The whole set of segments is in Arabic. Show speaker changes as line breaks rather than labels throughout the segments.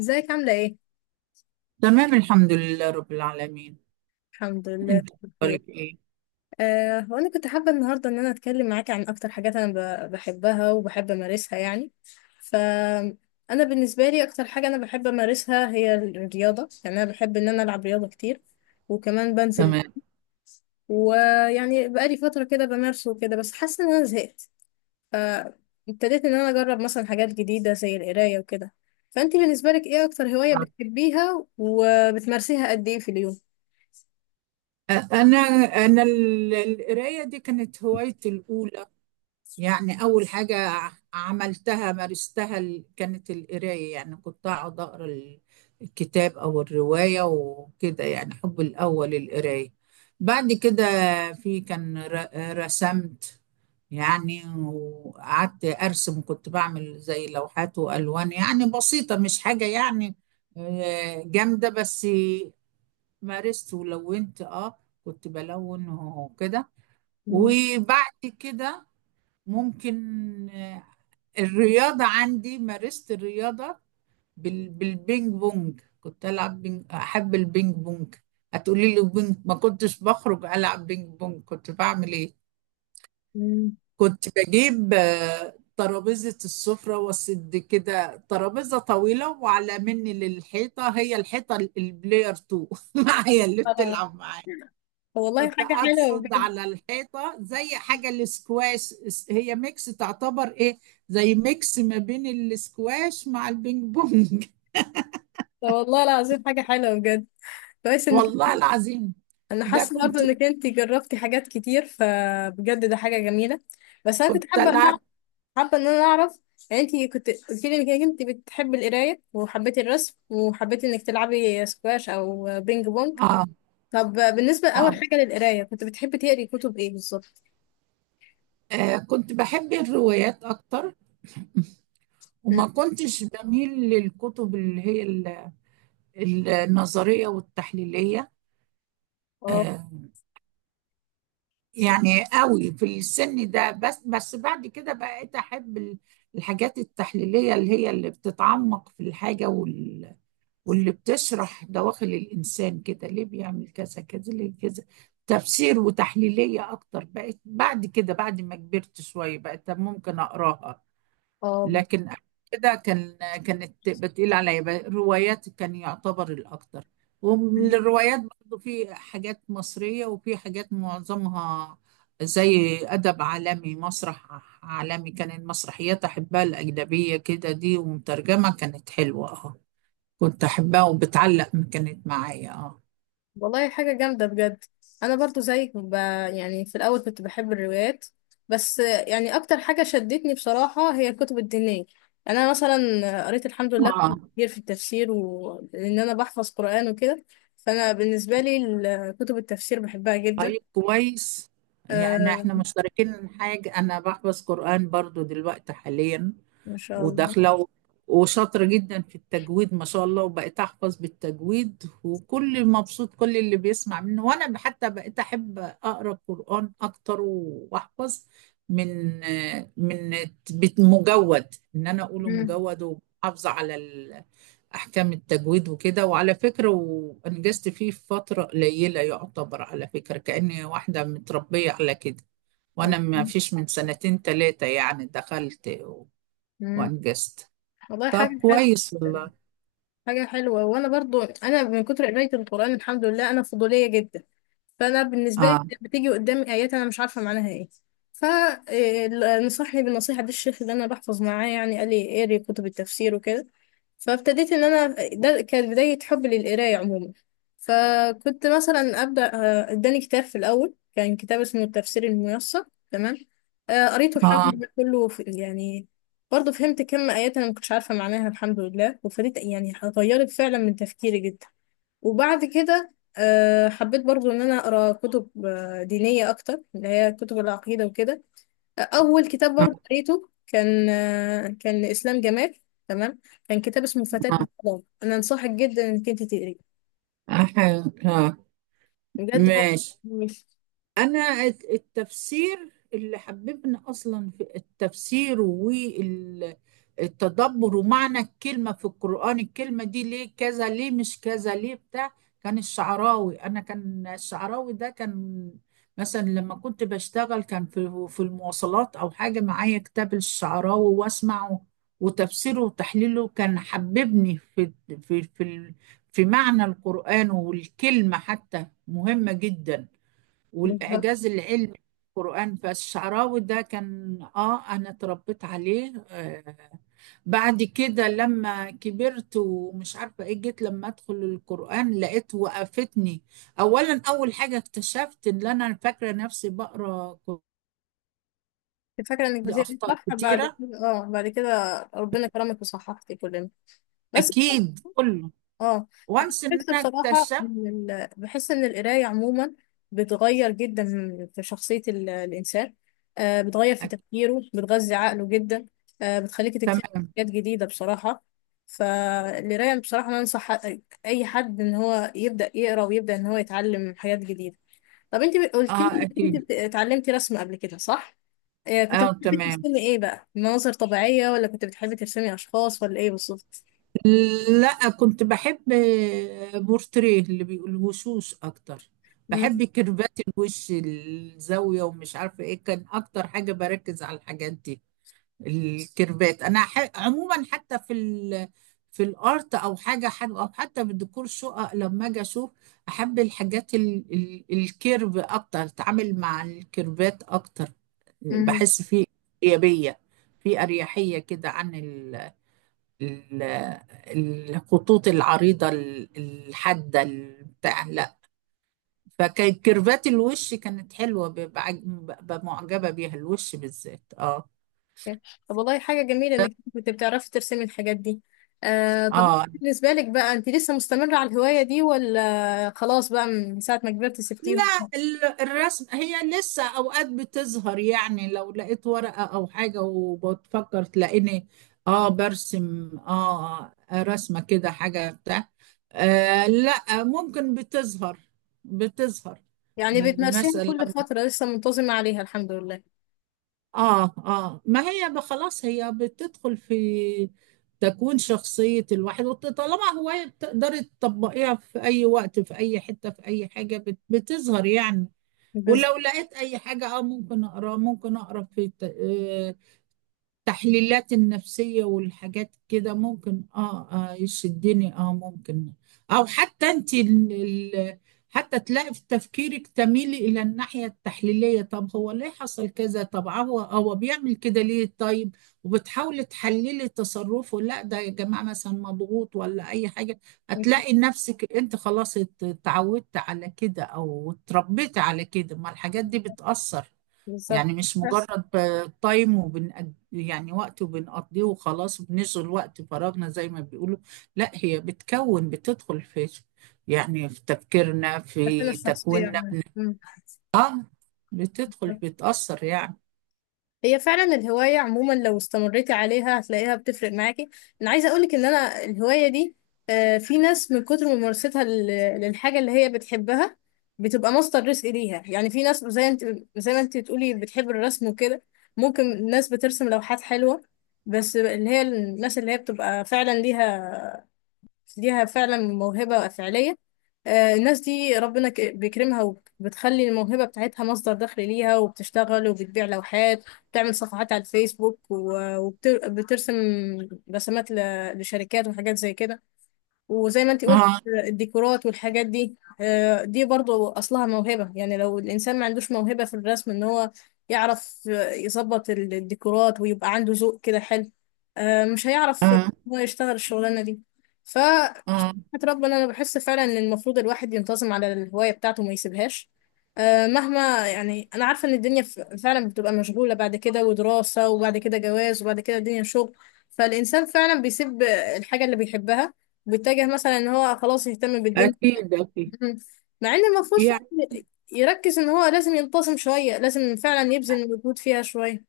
ازيك عاملة ايه؟
تمام الحمد لله رب العالمين.
الحمد لله
انت
بخير.
اخبارك ايه؟
آه وانا كنت حابة النهاردة ان انا اتكلم معاكي عن اكتر حاجات انا بحبها وبحب امارسها يعني. ف انا بالنسبة لي اكتر حاجة انا بحب امارسها هي الرياضة، يعني انا بحب ان انا العب رياضة كتير وكمان بنزل،
تمام.
ويعني بقالي فترة كده بمارسه وكده بس حاسة ان انا زهقت. فابتديت ان انا اجرب مثلا حاجات جديدة زي القراية وكده. فانتي بالنسبة لك ايه اكتر هواية بتحبيها وبتمارسيها قد ايه في اليوم؟
انا انا القرايه دي كانت هوايتي الاولى. يعني أول حاجة عملتها مارستها كانت القراية. يعني كنت أقعد أقرأ الكتاب أو الرواية وكده، يعني حب الأول القراية. بعد كده رسمت، يعني وقعدت أرسم، كنت بعمل زي لوحات وألوان يعني بسيطة، مش حاجة يعني جامدة. بس مارست ولونت، اه كنت بلون وكده.
مم.
وبعد كده ممكن آه، الرياضة، عندي مارست الرياضة بالبينج بونج، كنت ألعب بينج، أحب البينج بونج. هتقولي لي بينج ما كنتش بخرج ألعب بينج بونج كنت بعمل إيه؟
مم.
كنت بجيب ترابيزة السفرة وأسد كده ترابيزة طويلة وعلى مني للحيطة، هي الحيطة البلاير 2 معايا اللي بتلعب معايا.
طب والله
كنت
حاجة حلوة
اقصد
بجد.
على الحيطه زي حاجه الاسكواش، هي ميكس تعتبر ايه؟ زي ميكس ما بين الاسكواش مع البينج بونج.
طب والله العظيم حاجة حلوة بجد، كويس انك،
والله العظيم.
انا
ده
حاسة برضه
كنت،
انك انت جربتي حاجات كتير فبجد ده حاجة جميلة. بس انا كنت
كنت
حابة ان
العب.
حابة ان انا اعرف، يعني انت كنت قلت لي انك انت بتحبي القراية وحبيتي الرسم وحبيتي انك تلعبي سكواش او بينج بونج.
آه,
طب بالنسبة اول
آه,
حاجة للقراية كنت بتحبي تقري كتب ايه بالظبط؟
اه كنت بحب الروايات اكتر،
م.
وما كنتش بميل للكتب اللي هي النظريه والتحليليه.
اه
آه، يعني قوي في السن ده، بس بعد كده بقيت احب الحاجات التحليلية، اللي هي اللي بتتعمق في الحاجة واللي بتشرح دواخل الإنسان، كده ليه بيعمل كذا كذا ليه كذا، تفسير وتحليلية أكتر بقيت بعد كده، بعد ما كبرت شوية بقيت ممكن أقراها.
اه،
لكن قبل كده كان، كانت بتقيل عليا بقى الروايات، كان يعتبر الأكتر. ومن الروايات برضو في حاجات مصرية وفي حاجات معظمها زي أدب عالمي، مسرح عالمي، كان المسرحيات أحبها الأجنبية كده دي ومترجمة كانت حلوة، اه كنت أحبها وبتعلق كانت معايا، اه.
والله حاجة جامدة بجد. أنا برضو زيك يعني في الأول كنت بحب الروايات بس يعني أكتر حاجة شدتني بصراحة هي الكتب الدينية، يعني أنا مثلا قريت الحمد لله
اه.
كتير في التفسير، وإن أنا بحفظ قرآن وكده، فأنا بالنسبة لي كتب التفسير بحبها جدا.
طيب كويس، يعني احنا
آه،
مشتركين حاجة، أنا بحفظ قرآن برضو دلوقتي حاليا
ما شاء الله.
وداخله وشاطره جدا في التجويد ما شاء الله. وبقيت احفظ بالتجويد وكل مبسوط كل اللي بيسمع منه، وانا حتى بقيت احب اقرا قران اكتر واحفظ من من مجود، ان انا اقوله
مم.
مجود ومحافظه على احكام التجويد وكده. وعلى فكره وانجزت فيه في فتره قليله يعتبر، على فكره كاني واحده متربيه على كده، وانا ما فيش من سنتين 3 يعني دخلت
مم.
وانجزت.
والله
طب
حاجة حلوة،
كويس والله.
حاجة حلوة. وأنا برضو أنا من كتر قراية القرآن الحمد لله أنا فضولية جدا، فأنا بالنسبة لي
اه.
بتيجي قدامي آيات أنا مش عارفة معناها إيه، فنصحني بالنصيحة دي الشيخ اللي أنا بحفظ معاه، يعني قال لي اقري كتب التفسير وكده. فابتديت إن أنا، ده كانت بداية حبي للقراية عموما. فكنت مثلا أبدأ، إداني كتاب في الأول كان كتاب اسمه التفسير الميسر، تمام. قريته الحمد
اه.
لله كله في يعني، برضه فهمت كم آيات أنا ما كنتش عارفة معناها الحمد لله، وفريت يعني غيرت فعلا من تفكيري جدا. وبعد كده حبيت برضه إن أنا أقرأ كتب دينية أكتر اللي هي كتب العقيدة وكده. أول كتاب
اه,
برضه قريته كان كان إسلام جمال، تمام. كان كتاب اسمه فتاة من
آه.
الفضاء، أنا أنصحك جدا إنك أنت تقريه.
آه. آه. آه،
بجد هو
ماشي.
مش
انا التفسير اللي حببني اصلا في التفسير والتدبر ومعنى الكلمه في القران، الكلمه دي ليه كذا ليه مش كذا ليه بتاع، كان الشعراوي. انا كان الشعراوي ده كان مثلا لما كنت بشتغل كان في المواصلات او حاجه معايا كتاب الشعراوي واسمعه. وتفسيره وتحليله كان حببني في في في معنى القران والكلمه، حتى مهمه جدا،
بالظبط
والإعجاز العلمي في القرآن. فالشعراوي ده كان، آه أنا اتربيت عليه آه. بعد كده لما كبرت ومش عارفة إيه جيت لما أدخل القرآن لقيت وقفتني. أولا أول حاجة اكتشفت إن أنا فاكرة نفسي بقرأ
كنت فاكرة إنك
دي
بتقري
أخطاء
صح. بعد
كتيرة
كده اه، بعد كده ربنا كرمك وصححتي كلنا. بس
أكيد كله.
اه، انا
وانس إن
بحس
أنا
بصراحه
اكتشفت.
ان بحس ان القرايه عموما بتغير جدا في شخصيه الانسان. آه، بتغير في
أكيد.
تفكيره، بتغذي عقله جدا، آه بتخليك تكتشف
تمام.
حاجات جديده بصراحه. فالقرايه بصراحه انا انصح اي حد ان هو يبدا يقرا ويبدا ان هو يتعلم حاجات جديده. طب انت قلت
آه
لي انت
أكيد.
اتعلمتي رسم قبل كده صح؟ آه، كنت
آه
بتحبي
تمام.
ترسمي ايه بقى؟ مناظر طبيعيه ولا كنت بتحبي ترسمي اشخاص ولا ايه بالظبط؟
لا كنت بحب بورتريه اللي بيقول وشوش اكتر، بحب كيرفات الوش، الزاوية ومش عارفة ايه، كان اكتر حاجة بركز على الحاجات دي، الكيرفات. انا عموما حتى في الارت او حاجة حلوة، او حتى في الديكور شقق لما اجي اشوف احب الحاجات الكيرف اكتر، اتعامل مع الكيرفات اكتر،
مم.
بحس فيه ايجابية، في اريحية كده عن ال- الخطوط العريضة الحادة بتاع. لا، فكان كيرفات الوش كانت حلوة، ببقى ببقى معجبة بيها الوش بالذات، اه.
طب والله حاجة جميلة انك كنت بتعرفي ترسمي الحاجات دي. آه، طب
اه.
بالنسبة لك بقى انت لسه مستمرة على الهواية دي ولا خلاص بقى من ساعة ما كبرت سبتيهم؟
لا، الرسم هي لسه اوقات بتظهر. يعني لو لقيت ورقة او حاجة وبتفكر تلاقيني اه برسم، اه رسمة كده حاجة بتاع. آه لا ممكن بتظهر
يعني بتمارسيها
مثلا.
كل فترة لسه منتظمة عليها الحمد لله.
اه. اه ما هي خلاص هي بتدخل في تكوين شخصية الواحد. طالما هواية بتقدري تطبقيها في أي وقت، في أي حتة، في أي حاجة بتظهر يعني.
بز-
ولو لقيت أي حاجة اه ممكن أقرأ، ممكن أقرأ في التحليلات النفسية والحاجات كده، ممكن اه, يشدني اه ممكن. او حتى انت حتى تلاقي في تفكيرك تميلي الى الناحية التحليلية، طب هو ليه حصل كذا، طب هو بيعمل كده ليه، طيب. وبتحاولي تحللي تصرفه، لا ده يا جماعة مثلا مضغوط ولا اي حاجة. هتلاقي نفسك انت خلاص اتعودت على كده او اتربيت على كده، ما الحاجات دي بتأثر.
بالظبط.
يعني مش
ده-
مجرد ب- تايم وبن يعني وقت وبنقضيه وخلاص، وبنشغل وقت فراغنا زي ما بيقولوا. لا هي بتكون بتدخل في، يعني في تفكيرنا
ده أنا
في
الشخصية
تكويننا.
يعني.
اه بتدخل
مم.
بتأثر يعني.
هي فعلا الهواية عموما لو استمريتي عليها هتلاقيها بتفرق معاكي. انا عايزة اقولك ان انا الهواية دي في ناس من كتر ممارستها للحاجة اللي هي بتحبها بتبقى مصدر رزق ليها، يعني في ناس زي انت، زي ما انت تقولي بتحب الرسم وكده، ممكن ناس بترسم لوحات حلوة بس اللي هي الناس اللي هي بتبقى فعلا ليها فعلا موهبة فعلية، الناس دي ربنا بيكرمها وبتخلي الموهبة بتاعتها مصدر دخل ليها، وبتشتغل وبتبيع لوحات وبتعمل صفحات على الفيسبوك، وبترسم رسمات لشركات وحاجات زي كده. وزي ما انت قلت
اه.
الديكورات والحاجات دي، دي برضو أصلها موهبة، يعني لو الإنسان ما عندوش موهبة في الرسم إن هو يعرف يظبط الديكورات ويبقى عنده ذوق كده حلو، مش هيعرف إن
اه.
هو يشتغل الشغلانة دي.
اه.
حياة ربنا انا بحس فعلا ان المفروض الواحد ينتظم على الهوايه بتاعته وما يسيبهاش. أه مهما يعني، انا عارفه ان الدنيا فعلا بتبقى مشغوله بعد كده، ودراسه وبعد كده جواز وبعد كده الدنيا شغل، فالانسان فعلا بيسيب الحاجه اللي بيحبها وبيتجه مثلا ان هو خلاص يهتم بالدنيا.
اكيد اكيد.
مع ان المفروض فعلاً يركز ان هو لازم ينتظم شويه، لازم فعلا يبذل مجهود فيها شويه.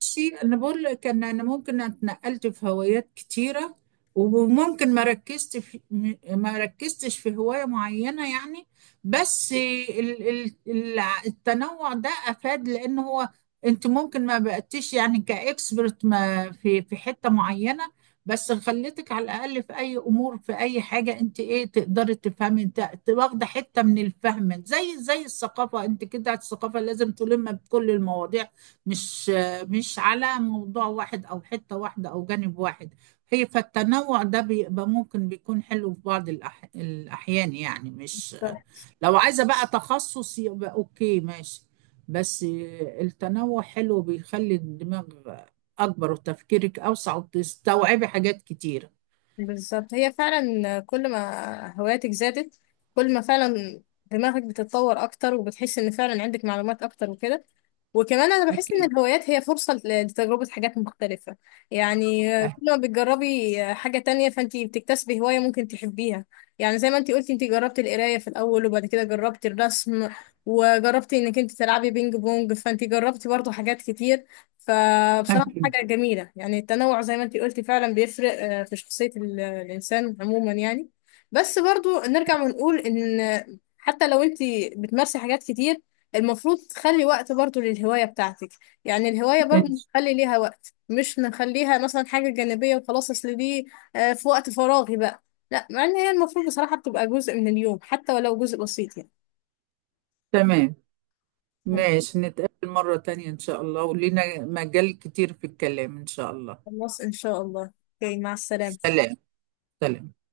شيء انا بقول لك ان انا ممكن اتنقلت في هوايات كتيره، وممكن ما ركزتش في هوايه معينه يعني. بس التنوع ده افاد، لان هو انت ممكن ما بقتيش يعني كاكسبرت ما في حته معينه، بس خليتك على الاقل في اي امور، في اي حاجه انت ايه تقدري تفهمي، واخده حته من الفهم زي الثقافه. انت كده الثقافه لازم تلم بكل المواضيع، مش مش على موضوع واحد أو حتة واحدة أو جانب واحد. هي فالتنوع ده بيبقى ممكن بيكون حلو في بعض الأحيان، يعني مش لو عايزة بقى تخصص يبقى أوكي ماشي. بس التنوع حلو، بيخلي الدماغ أكبر وتفكيرك أوسع وتستوعبي حاجات كتيرة.
بالظبط، هي فعلا كل ما هواياتك زادت كل ما فعلا دماغك بتتطور اكتر وبتحس ان فعلا عندك معلومات اكتر وكده. وكمان انا بحس ان
أكيد.
الهوايات هي فرصة لتجربة حاجات مختلفة، يعني
أه-
كل ما بتجربي حاجة تانية فانتي بتكتسبي هواية ممكن تحبيها. يعني زي ما انتي قلتي انتي جربتي القراية في الاول وبعد كده جربتي الرسم وجربتي انك انتي تلعبي بينج بونج، فانتي جربتي برضو حاجات كتير، فبصراحة
أكيد.
حاجة جميلة يعني. التنوع زي ما انتي قلتي فعلا بيفرق في شخصية الإنسان عموما يعني. بس برضو نرجع ونقول إن حتى لو انتي بتمارسي حاجات كتير المفروض تخلي وقت برضو للهواية بتاعتك، يعني الهواية برضو
إن-
نخلي ليها وقت مش نخليها مثلا حاجة جانبية وخلاص أصل دي في وقت فراغي بقى، لا مع إن هي المفروض بصراحة بتبقى جزء من اليوم حتى ولو جزء بسيط يعني.
تمام. ماشي نتقابل مرة تانية إن شاء الله، ولينا مجال كتير في الكلام إن شاء الله.
خلاص إن شاء الله. اوكي، مع السلامة.
سلام. سلام.